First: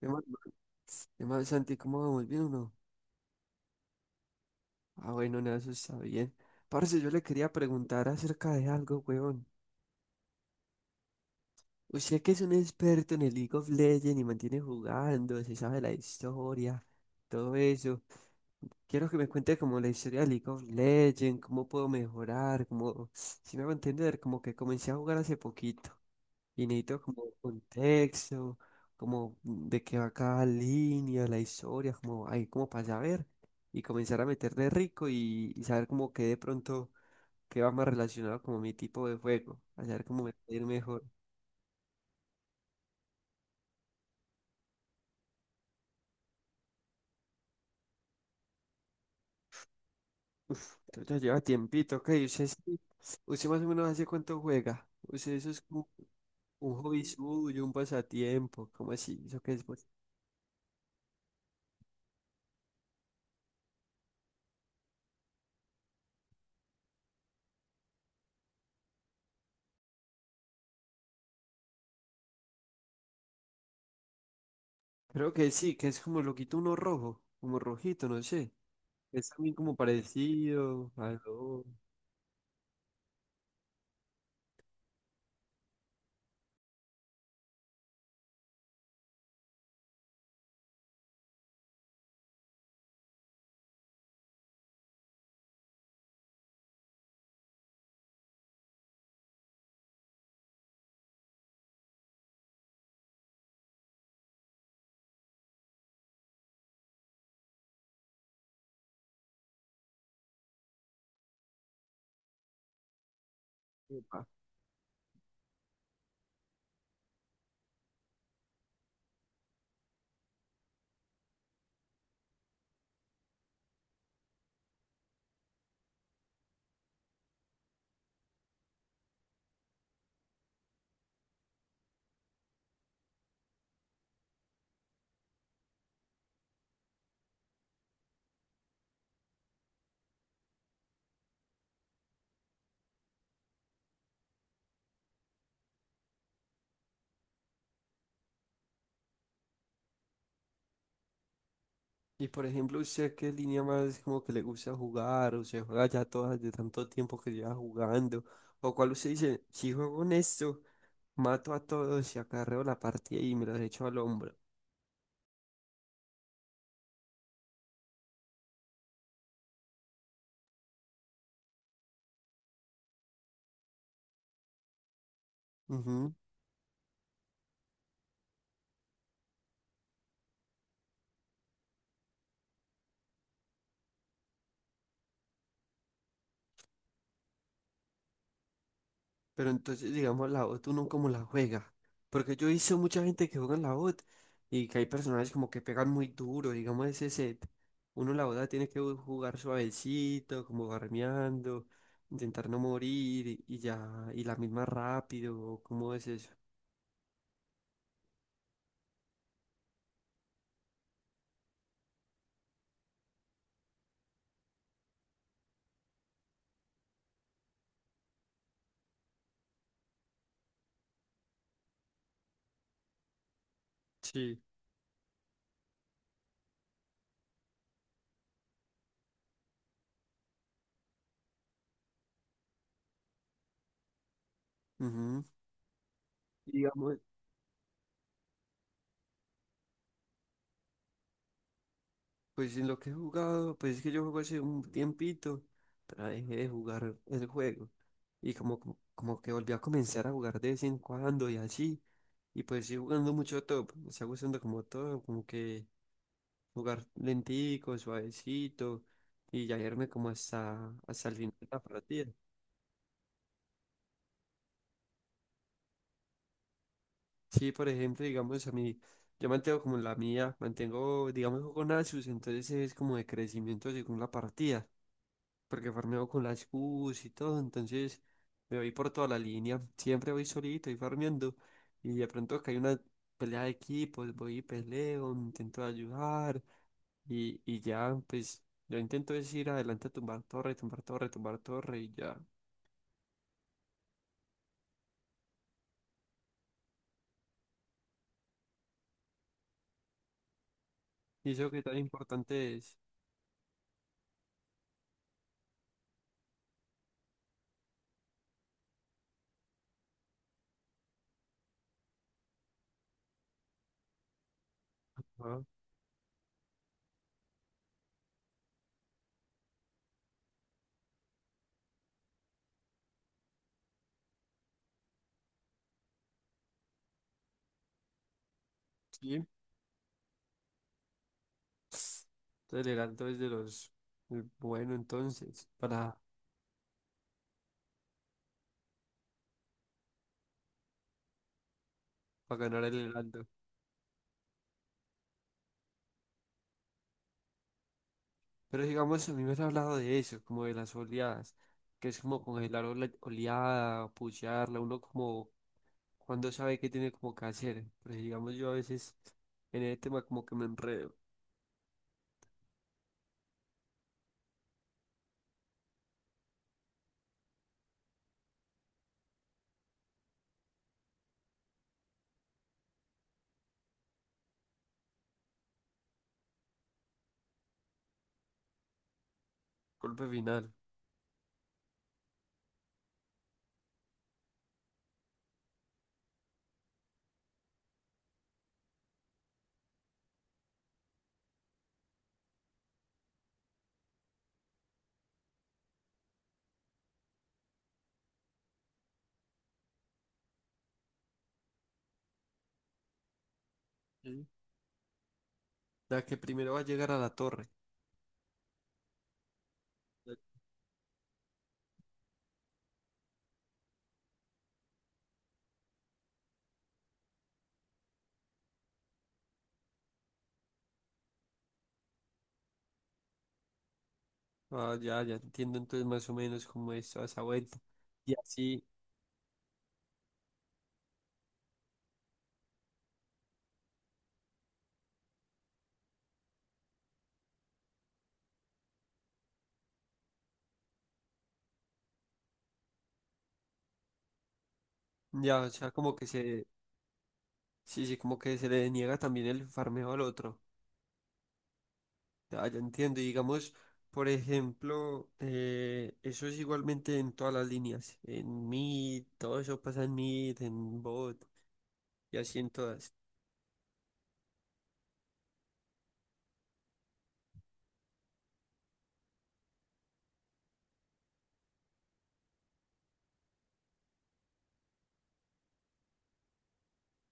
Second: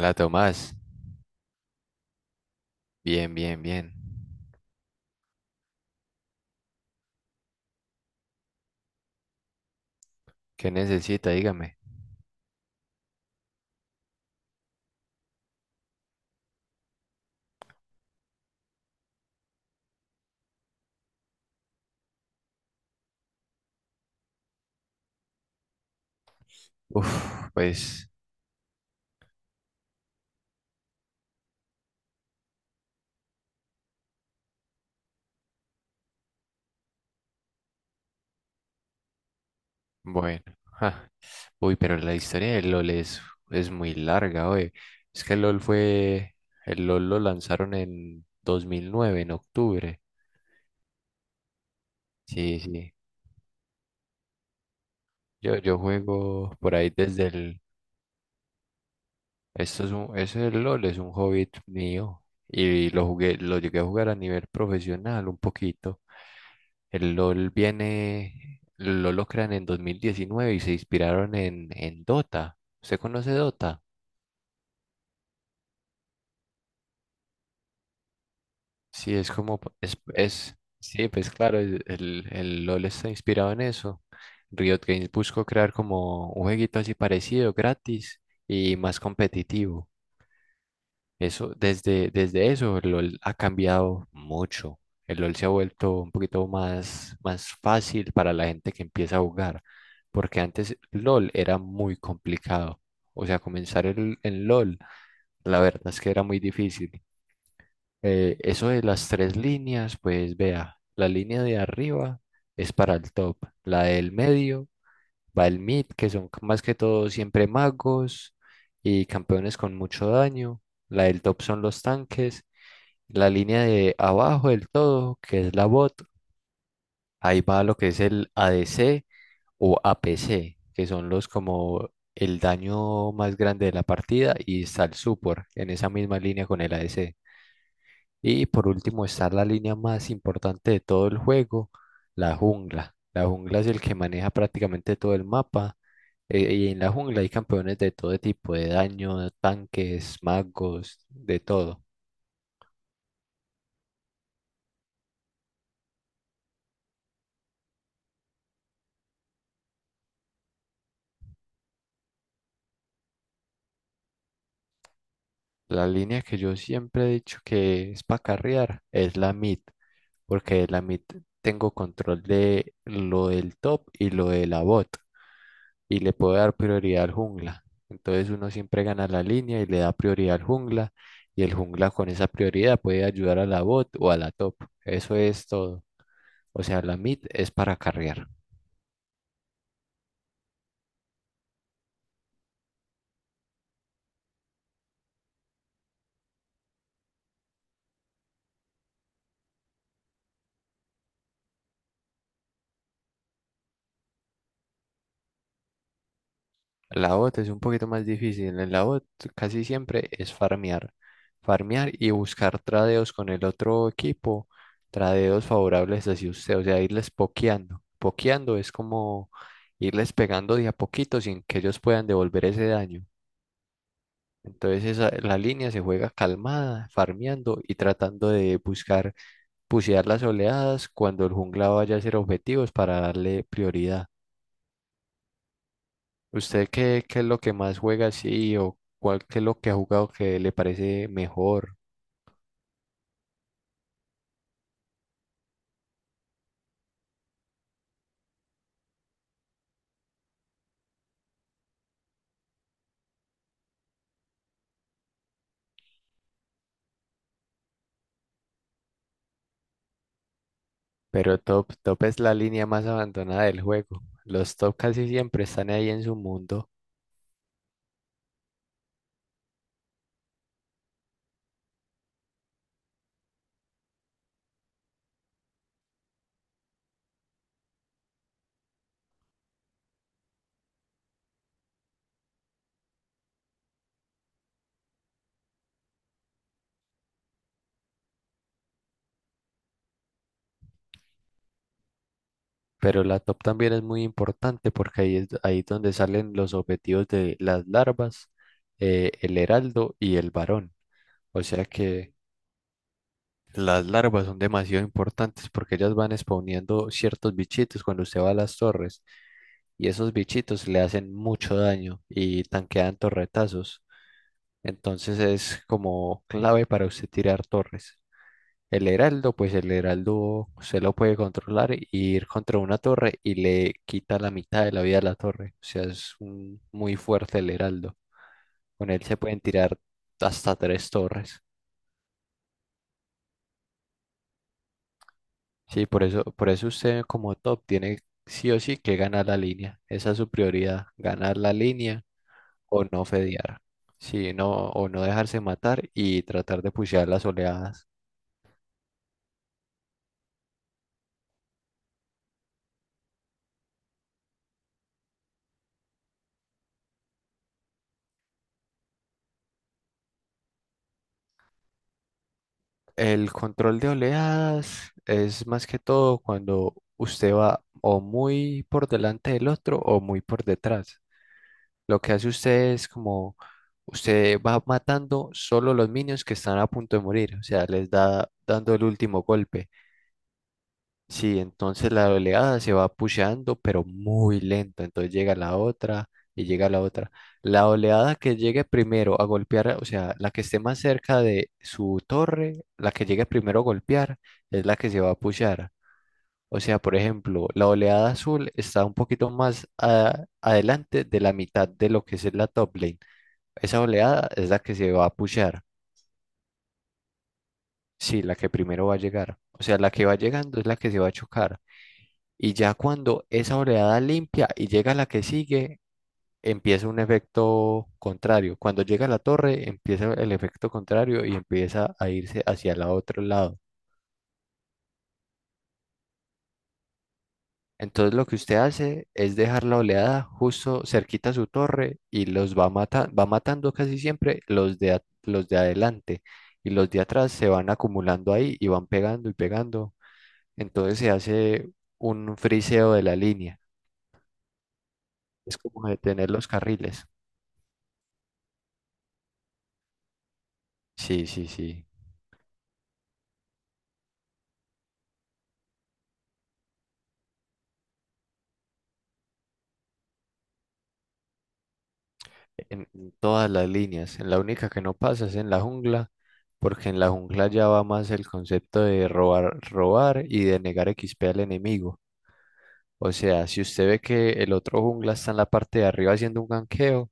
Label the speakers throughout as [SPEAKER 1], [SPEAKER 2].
[SPEAKER 1] ¿Qué
[SPEAKER 2] La
[SPEAKER 1] más,
[SPEAKER 2] Tomás.
[SPEAKER 1] qué más, Santi? ¿Cómo vamos? ¿Bien o no?
[SPEAKER 2] Bien, bien, bien.
[SPEAKER 1] Ah, bueno, nada, eso está bien. Parce, yo le quería preguntar acerca de algo, weón.
[SPEAKER 2] ¿Qué necesita? Dígame.
[SPEAKER 1] Usted que es un experto en el League of Legends y mantiene jugando, se sabe la historia, todo eso. Quiero que me cuente como la historia de League of Legends, cómo puedo mejorar, como, si me va a entender, como que comencé a jugar hace poquito. Y necesito como
[SPEAKER 2] Uf, pues,
[SPEAKER 1] contexto, como de qué va cada línea, la historia, como ahí como para saber y comenzar a meterle rico y saber como que de pronto qué va más relacionado como mi tipo de juego, a saber cómo me
[SPEAKER 2] bueno.
[SPEAKER 1] puede ir mejor.
[SPEAKER 2] Ja. Uy, pero la historia de LOL es muy larga, oye. Es que LOL fue. El LOL lo lanzaron en 2009, en octubre.
[SPEAKER 1] Uf, pero ya lleva tiempito, ok, usted
[SPEAKER 2] Sí,
[SPEAKER 1] sí,
[SPEAKER 2] sí.
[SPEAKER 1] usted más o menos hace cuánto juega, usted eso
[SPEAKER 2] Yo,
[SPEAKER 1] es
[SPEAKER 2] yo
[SPEAKER 1] como
[SPEAKER 2] juego
[SPEAKER 1] un
[SPEAKER 2] por ahí
[SPEAKER 1] hobby
[SPEAKER 2] desde el.
[SPEAKER 1] suyo, un pasatiempo, ¿cómo así? ¿Eso qué es, pues?
[SPEAKER 2] Eso del LOL es un hobby mío. Y lo llegué a jugar a nivel profesional un poquito. El LOL lo crean en 2019 y se inspiraron en Dota. ¿Usted conoce Dota?
[SPEAKER 1] Creo que sí, que es como loquito uno rojo, como rojito, no sé.
[SPEAKER 2] Sí,
[SPEAKER 1] Es
[SPEAKER 2] es
[SPEAKER 1] también
[SPEAKER 2] como,
[SPEAKER 1] como parecido,
[SPEAKER 2] sí, pues claro,
[SPEAKER 1] algo.
[SPEAKER 2] el LOL está inspirado en eso. Riot Games buscó crear como un jueguito así parecido, gratis y más competitivo. Eso, desde eso, el LOL ha cambiado mucho. El LOL se ha vuelto un poquito más fácil para la gente que empieza a jugar, porque antes LOL era muy complicado. O sea, en LOL, la verdad es que era muy difícil. Eso de las tres líneas, pues vea, la línea de arriba es para el top, la del
[SPEAKER 1] Epa.
[SPEAKER 2] medio va el mid, que son más que todo siempre magos y campeones con mucho daño, la del top son los tanques, la línea de abajo del todo, que es la bot, ahí va lo que es el ADC o APC, que son los como el daño más grande de la partida, y está el support en esa misma línea con el ADC. Y por último está la línea más importante de todo el juego, la jungla. La jungla es el que maneja prácticamente todo el mapa. Eh, y en la jungla hay campeones de todo tipo, de daño, tanques, magos, de todo.
[SPEAKER 1] Y por ejemplo, ¿usted qué línea más como que le gusta jugar? ¿O se juega ya todas de tanto tiempo que lleva jugando? ¿O cuál usted dice, si juego en esto, mato a todos y acarreo la partida y me los echo al hombro?
[SPEAKER 2] La línea que yo siempre he dicho que es para carrear es la mid, porque de la mid tengo control de lo del top y lo de la bot, y le puedo dar prioridad al jungla. Entonces uno siempre gana la línea y le da prioridad al jungla, y el jungla con esa prioridad puede ayudar a la bot o a la top. Eso es todo. O sea, la mid es para carrear.
[SPEAKER 1] Pero entonces, digamos, la bot uno como la juega. Porque yo he visto mucha gente que juega en la bot y que hay personajes como que pegan muy duro, digamos, ese set. Uno la bot tiene que jugar suavecito, como farmeando, intentar no morir y ya, y la misma rápido, ¿o ¿cómo es eso?
[SPEAKER 2] La bot es un poquito más difícil. En la bot casi siempre es farmear. Farmear y buscar tradeos con el otro equipo. Tradeos favorables hacia usted. O sea, irles pokeando. Pokeando es como irles pegando de a poquito sin que ellos puedan devolver ese daño.
[SPEAKER 1] Sí.
[SPEAKER 2] La línea se juega calmada, farmeando y tratando de buscar pusear las oleadas cuando el jungla vaya a hacer objetivos para darle prioridad.
[SPEAKER 1] Ujú.
[SPEAKER 2] ¿Usted
[SPEAKER 1] Digamos,
[SPEAKER 2] qué, qué es lo que más juega así o cuál qué es lo que ha jugado que le parece mejor?
[SPEAKER 1] pues en lo que he jugado, pues es que yo juego hace un tiempito, pero dejé de jugar el juego. Y como que volví a comenzar a jugar de vez en cuando y así. Y pues sí jugando mucho top, me está gustando como todo, como que jugar lentico, suavecito y ya irme como hasta el final
[SPEAKER 2] Pero
[SPEAKER 1] de la
[SPEAKER 2] top, top
[SPEAKER 1] partida.
[SPEAKER 2] es la línea más abandonada del juego. Los top casi siempre están ahí en su mundo,
[SPEAKER 1] Sí, por ejemplo, digamos a mí, yo mantengo como la mía, mantengo, digamos, juego Nasus, entonces es como de crecimiento según la partida. Porque farmeo con las Qs y todo, entonces me voy por toda la línea, siempre voy solito y farmeando, y de pronto que hay una pelea de equipos, voy y peleo, intento ayudar, y ya, pues, yo intento es ir adelante a tumbar torre, tumbar torre, tumbar torre, y ya,
[SPEAKER 2] pero la top también es muy importante porque ahí es donde salen los objetivos de las larvas, el heraldo y el varón.
[SPEAKER 1] y
[SPEAKER 2] O
[SPEAKER 1] eso que
[SPEAKER 2] sea
[SPEAKER 1] tan
[SPEAKER 2] que
[SPEAKER 1] importante es.
[SPEAKER 2] las larvas son demasiado importantes porque ellas van spawneando ciertos bichitos cuando usted va a las torres y esos bichitos le hacen mucho daño y tanquean torretazos. Entonces
[SPEAKER 1] Ajá,
[SPEAKER 2] es como clave para usted tirar torres. El heraldo, pues el heraldo se lo puede controlar y ir contra una torre y le quita la mitad de la vida a la torre. O sea, muy fuerte el heraldo. Con él se
[SPEAKER 1] sí,
[SPEAKER 2] pueden tirar hasta tres torres.
[SPEAKER 1] entonces el heraldo es de los, el bueno entonces,
[SPEAKER 2] Sí, por eso usted como top tiene sí o sí que ganar la línea. Esa es su prioridad, ganar la línea
[SPEAKER 1] para ganar el
[SPEAKER 2] o no
[SPEAKER 1] heraldo.
[SPEAKER 2] fedear. Sí, no, o no dejarse matar y tratar de pushear las oleadas.
[SPEAKER 1] Pero digamos, a mí me han hablado de eso, como de las oleadas, que es como congelar oleada, pullarla, uno como cuando sabe qué tiene como que hacer. Pero digamos, yo a veces en el tema como que me enredo.
[SPEAKER 2] El control de oleadas es más que todo cuando usted va o muy por delante del otro o muy por detrás. Lo que hace usted es como usted va matando solo los minions que están a punto de morir, o sea, les da dando el último golpe.
[SPEAKER 1] Golpe final.
[SPEAKER 2] Sí, entonces la oleada se va pusheando, pero muy lento. Entonces llega la otra y llega la otra. La oleada que llegue primero a golpear, o sea, la que esté más cerca de su torre, la que llegue primero a golpear, es la que se va a pushear. O sea, por ejemplo, la oleada azul está un poquito adelante de la mitad de lo que es la top lane. Esa
[SPEAKER 1] Sí.
[SPEAKER 2] oleada es la que se va a pushear.
[SPEAKER 1] La que primero va a llegar a la torre.
[SPEAKER 2] Sí, la que primero va a llegar. O sea, la que va llegando es la que se va a chocar. Y ya cuando esa oreada limpia y llega la que sigue, empieza un efecto contrario. Cuando llega a la torre, empieza el efecto contrario y empieza a irse hacia el otro lado.
[SPEAKER 1] Ah, ya, ya entiendo entonces más o menos cómo es toda esa vuelta. Y
[SPEAKER 2] Entonces lo que usted
[SPEAKER 1] así,
[SPEAKER 2] hace es dejar la oleada justo cerquita a su torre y los va va matando casi siempre los de adelante y los de atrás se van acumulando ahí y van pegando y pegando. Entonces se hace un friseo de la línea.
[SPEAKER 1] ya, o
[SPEAKER 2] Es
[SPEAKER 1] sea,
[SPEAKER 2] como
[SPEAKER 1] como que
[SPEAKER 2] detener
[SPEAKER 1] se,
[SPEAKER 2] los carriles.
[SPEAKER 1] sí, sí, como que se le niega también el farmeo al otro.
[SPEAKER 2] Sí, sí, sí.
[SPEAKER 1] Ya, ya entiendo. Y digamos, por ejemplo, eso es igualmente en todas las líneas. En Meet, todo eso pasa en Meet, en Bot y así en
[SPEAKER 2] en
[SPEAKER 1] todas.
[SPEAKER 2] en todas las líneas. En la única que no pasa es en la jungla, porque en la jungla ya va más el concepto de robar, robar y de negar XP al enemigo. O sea, si usted ve que el otro jungla está en la parte de arriba haciendo un ganqueo,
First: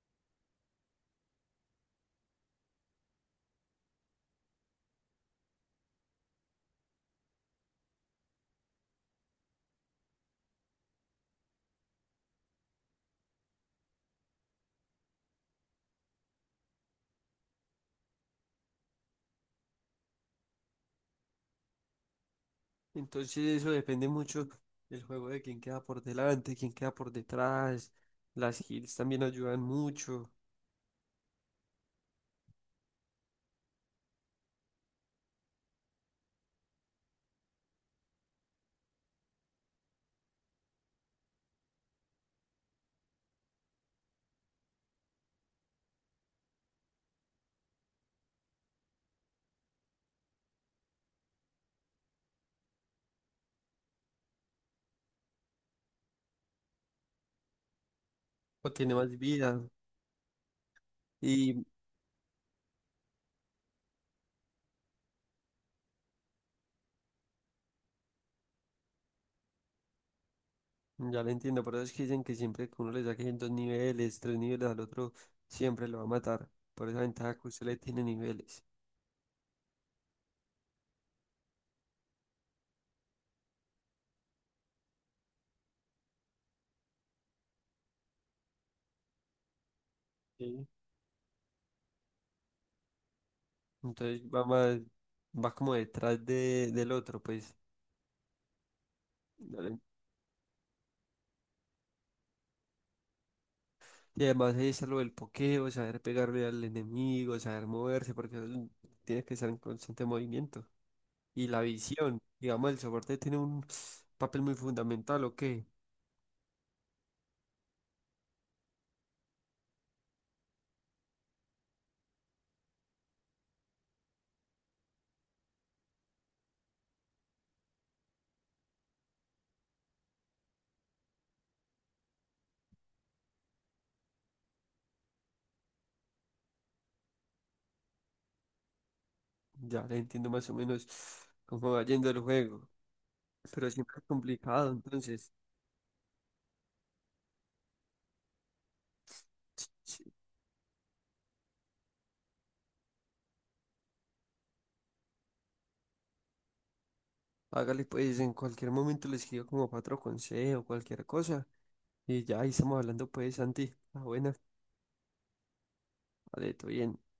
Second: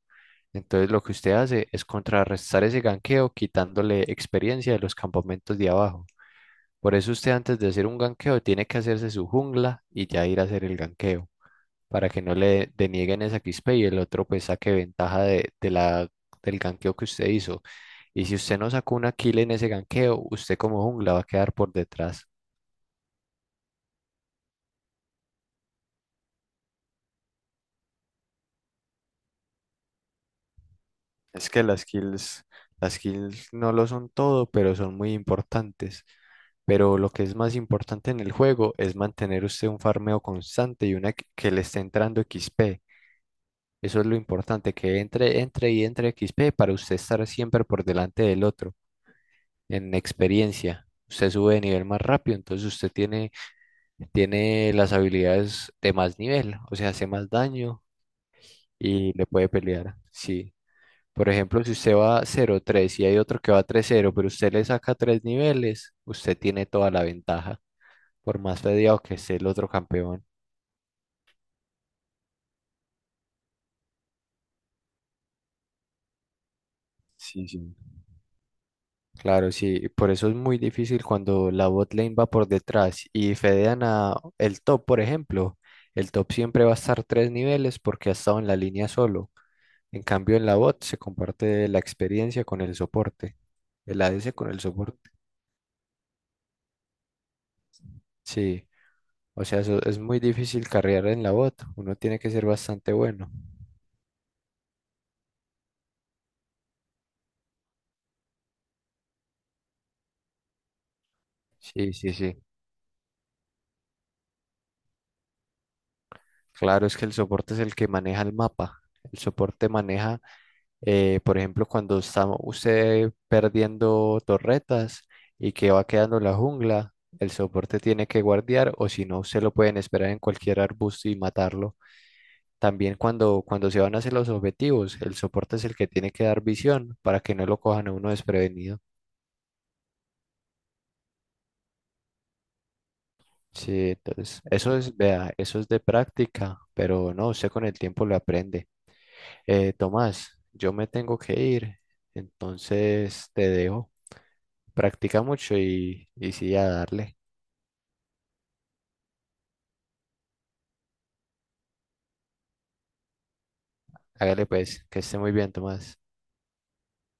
[SPEAKER 2] entonces lo que usted hace es contrarrestar ese ganqueo quitándole experiencia de los campamentos de abajo. Por eso usted antes de hacer un ganqueo tiene que hacerse su jungla y ya ir a hacer el ganqueo para que no le denieguen esa XP y el otro pues saque ventaja de la, del ganqueo que usted hizo. Y si usted no sacó una kill en ese ganqueo, usted como jungla va a quedar por detrás.
[SPEAKER 1] Entonces eso depende mucho del juego de quién queda por delante, quién queda por detrás. Las heals también ayudan mucho
[SPEAKER 2] Es que las kills no lo son todo, pero son muy importantes. Pero lo que es más importante en el juego es mantener usted un farmeo constante y una que le esté entrando XP. Eso es lo importante, que entre, entre y entre XP para usted estar siempre por delante del otro. En experiencia. Usted sube de nivel más rápido, entonces usted tiene, tiene las habilidades de más nivel, o sea, hace más daño
[SPEAKER 1] o tiene más
[SPEAKER 2] y le puede
[SPEAKER 1] vida.
[SPEAKER 2] pelear. Sí. Por ejemplo,
[SPEAKER 1] Y
[SPEAKER 2] si usted va 0-3 y hay otro que va 3-0 pero usted le saca tres niveles, usted tiene toda la ventaja, por más fedeado que esté el otro campeón.
[SPEAKER 1] ya lo entiendo, por eso es que dicen que siempre que uno le saque en dos niveles, tres niveles al otro, siempre lo va a matar. Por esa ventaja
[SPEAKER 2] Sí,
[SPEAKER 1] que usted
[SPEAKER 2] sí.
[SPEAKER 1] le tiene niveles.
[SPEAKER 2] Claro, sí, por eso es muy difícil cuando la bot lane va por detrás y fedean a el top, por ejemplo. El top siempre va a estar tres niveles porque ha estado en la línea solo. En cambio, en la
[SPEAKER 1] Sí.
[SPEAKER 2] bot se comparte la experiencia con el soporte, el
[SPEAKER 1] Entonces
[SPEAKER 2] ADC
[SPEAKER 1] va
[SPEAKER 2] con el
[SPEAKER 1] más,
[SPEAKER 2] soporte.
[SPEAKER 1] va como detrás de, del otro, pues.
[SPEAKER 2] Sí, o sea,
[SPEAKER 1] Dale.
[SPEAKER 2] eso es muy difícil carrear en la bot, uno tiene que ser bastante bueno.
[SPEAKER 1] Y además ahí está lo del pokeo, saber pegarle al enemigo, saber moverse, porque eso tiene que estar en constante movimiento. Y la
[SPEAKER 2] Sí, sí,
[SPEAKER 1] visión,
[SPEAKER 2] sí.
[SPEAKER 1] digamos, el soporte tiene un papel muy fundamental, ¿o qué?
[SPEAKER 2] Claro, es que el soporte es el que maneja el mapa. El soporte maneja, por ejemplo, cuando está usted perdiendo torretas y que va quedando la jungla, el soporte tiene que guardiar o si no, se lo pueden esperar en cualquier arbusto y matarlo. También cuando se van a hacer los objetivos, el soporte es el que tiene que dar visión para que no lo cojan a uno desprevenido.
[SPEAKER 1] Ya le entiendo más o menos cómo va yendo el juego. Pero
[SPEAKER 2] Sí,
[SPEAKER 1] siempre es
[SPEAKER 2] entonces,
[SPEAKER 1] complicado,
[SPEAKER 2] eso es,
[SPEAKER 1] entonces,
[SPEAKER 2] vea, eso es de práctica, pero no, usted con el tiempo lo aprende.
[SPEAKER 1] sí, sí.
[SPEAKER 2] Tomás, yo me tengo que ir, entonces te dejo. Practica mucho y sí, a darle.
[SPEAKER 1] Hágale pues, en cualquier momento le escribo como cuatro consejos, cualquier cosa. Y ya ahí estamos hablando pues, Santi. Ah, buena,
[SPEAKER 2] Hágale pues, que esté muy bien, Tomás.
[SPEAKER 1] vale, todo bien.